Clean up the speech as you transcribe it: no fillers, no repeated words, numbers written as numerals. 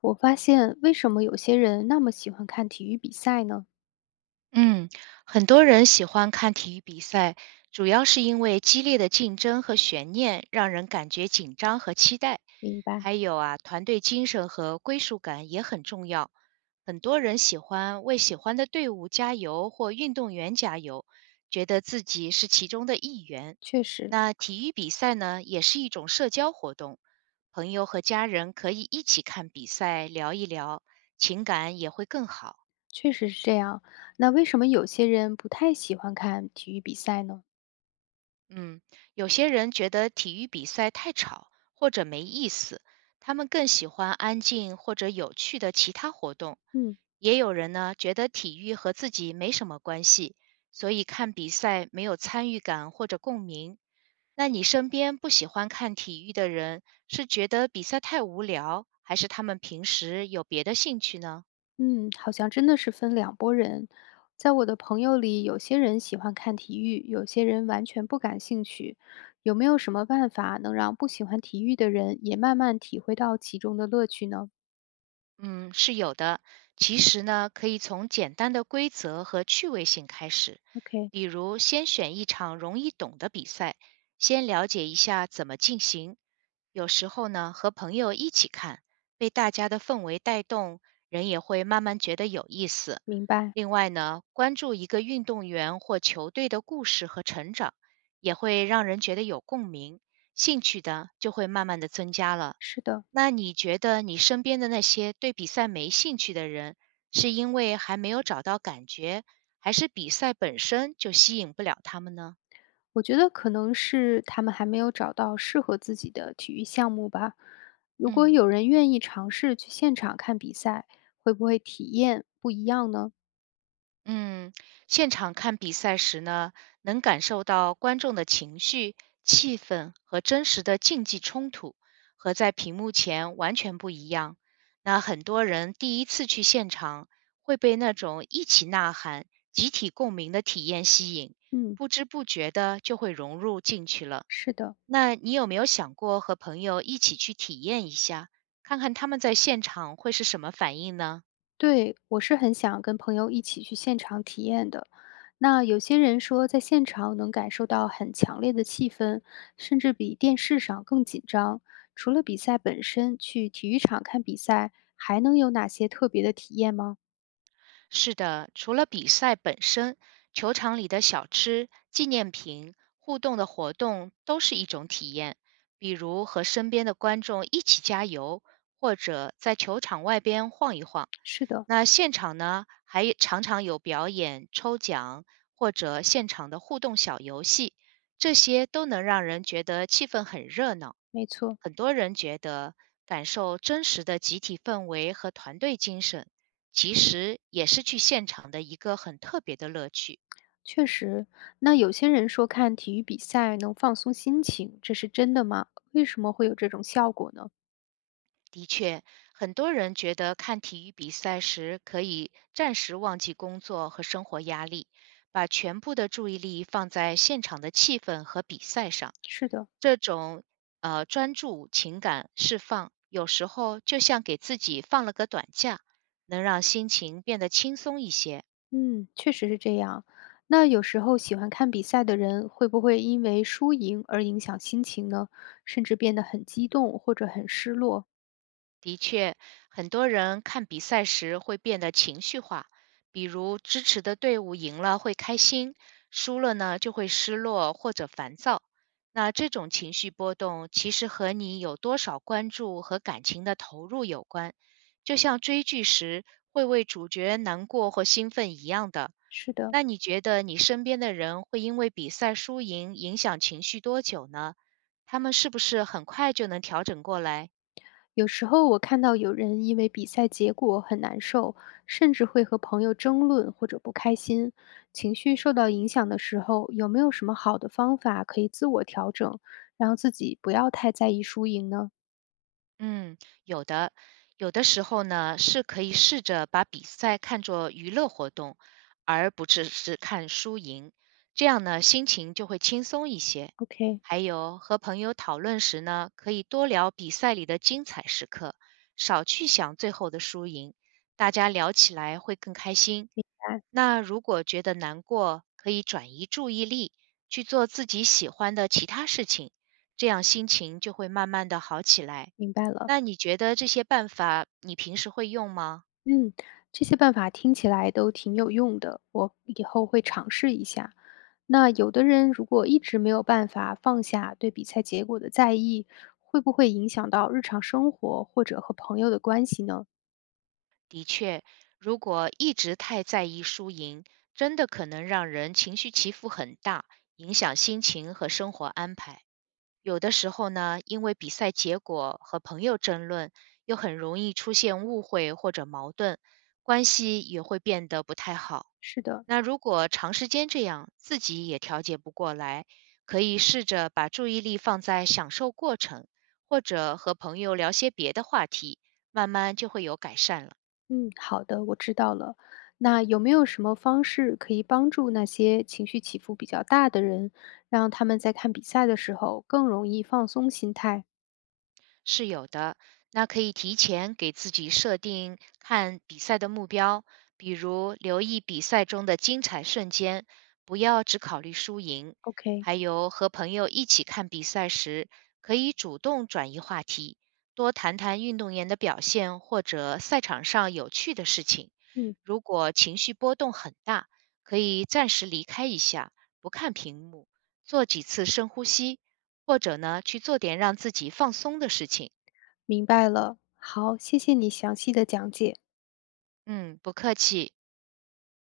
我发现为什么有些人那么喜欢看体育比赛呢？嗯，很多人喜欢看体育比赛，主要是因为激烈的竞争和悬念让人感觉紧张和期待。明白，还有啊，团队精神和归属感也很重要。很多人喜欢为喜欢的队伍加油或运动员加油，觉得自己是其中的一员。确实，那体育比赛呢，也是一种社交活动，朋友和家人可以一起看比赛，聊一聊，情感也会更好。确实是这样。那为什么有些人不太喜欢看体育比赛呢？嗯，有些人觉得体育比赛太吵或者没意思，他们更喜欢安静或者有趣的其他活动。嗯，也有人呢，觉得体育和自己没什么关系，所以看比赛没有参与感或者共鸣。那你身边不喜欢看体育的人，是觉得比赛太无聊，还是他们平时有别的兴趣呢？嗯，好像真的是分两拨人。在我的朋友里，有些人喜欢看体育，有些人完全不感兴趣。有没有什么办法能让不喜欢体育的人也慢慢体会到其中的乐趣呢嗯，是有的。其实呢，可以从简单的规则和趣味性开始，？OK，比如先选一场容易懂的比赛，先了解一下怎么进行。有时候呢，和朋友一起看，被大家的氛围带动，人也会慢慢觉得有意思。明白。另外呢，关注一个运动员或球队的故事和成长，也会让人觉得有共鸣，兴趣的就会慢慢的增加了。是的。那你觉得你身边的那些对比赛没兴趣的人，是因为还没有找到感觉，还是比赛本身就吸引不了他们呢？我觉得可能是他们还没有找到适合自己的体育项目吧。如果嗯。有人愿意尝试去现场看比赛，会不会体验不一样呢？嗯，现场看比赛时呢，能感受到观众的情绪、气氛和真实的竞技冲突，和在屏幕前完全不一样。那很多人第一次去现场，会被那种一起呐喊、集体共鸣的体验吸引，嗯，不知不觉的就会融入进去了。是的，那你有没有想过和朋友一起去体验一下，看看他们在现场会是什么反应呢？对，我是很想跟朋友一起去现场体验的。那有些人说，在现场能感受到很强烈的气氛，甚至比电视上更紧张。除了比赛本身，去体育场看比赛还能有哪些特别的体验吗？是的，除了比赛本身，球场里的小吃、纪念品、互动的活动都是一种体验，比如和身边的观众一起加油，或者在球场外边晃一晃。是的，那现场呢，还常常有表演、抽奖或者现场的互动小游戏，这些都能让人觉得气氛很热闹。没错。很多人觉得感受真实的集体氛围和团队精神，其实也是去现场的一个很特别的乐趣。确实，那有些人说看体育比赛能放松心情，这是真的吗？为什么会有这种效果呢？的确，很多人觉得看体育比赛时可以暂时忘记工作和生活压力，把全部的注意力放在现场的气氛和比赛上。是的，这种专注、情感释放，有时候就像给自己放了个短假，能让心情变得轻松一些。嗯，确实是这样。那有时候喜欢看比赛的人，会不会因为输赢而影响心情呢？甚至变得很激动或者很失落？的确，很多人看比赛时会变得情绪化，比如支持的队伍赢了会开心，输了呢就会失落或者烦躁。那这种情绪波动其实和你有多少关注和感情的投入有关，就像追剧时会为主角难过或兴奋一样的。是的，那你觉得你身边的人会因为比赛输赢影响情绪多久呢？他们是不是很快就能调整过来？有时候我看到有人因为比赛结果很难受，甚至会和朋友争论或者不开心，情绪受到影响的时候，有没有什么好的方法可以自我调整，让自己不要太在意输赢呢嗯，有的，有的时候呢，是可以试着把比赛看作娱乐活动，而不只是看输赢，这样呢，心情就会轻松一些。？OK，还有和朋友讨论时呢，可以多聊比赛里的精彩时刻，少去想最后的输赢，大家聊起来会更开心。哎，那如果觉得难过，可以转移注意力，去做自己喜欢的其他事情，这样心情就会慢慢的好起来。明白了。那你觉得这些办法你平时会用吗？嗯，这些办法听起来都挺有用的，我以后会尝试一下。那有的人如果一直没有办法放下对比赛结果的在意，会不会影响到日常生活或者和朋友的关系呢？的确，如果一直太在意输赢，真的可能让人情绪起伏很大，影响心情和生活安排。有的时候呢，因为比赛结果和朋友争论，又很容易出现误会或者矛盾，关系也会变得不太好。是的，那如果长时间这样，自己也调节不过来，可以试着把注意力放在享受过程，或者和朋友聊些别的话题，慢慢就会有改善了。嗯，好的，我知道了。那有没有什么方式可以帮助那些情绪起伏比较大的人，让他们在看比赛的时候更容易放松心态是有的，那可以提前给自己设定看比赛的目标，比如留意比赛中的精彩瞬间，不要只考虑输赢。？OK，还有和朋友一起看比赛时，可以主动转移话题，多谈谈运动员的表现或者赛场上有趣的事情。嗯，如果情绪波动很大，可以暂时离开一下，不看屏幕，做几次深呼吸，或者呢去做点让自己放松的事情。明白了。好，谢谢你详细的讲解。嗯，不客气。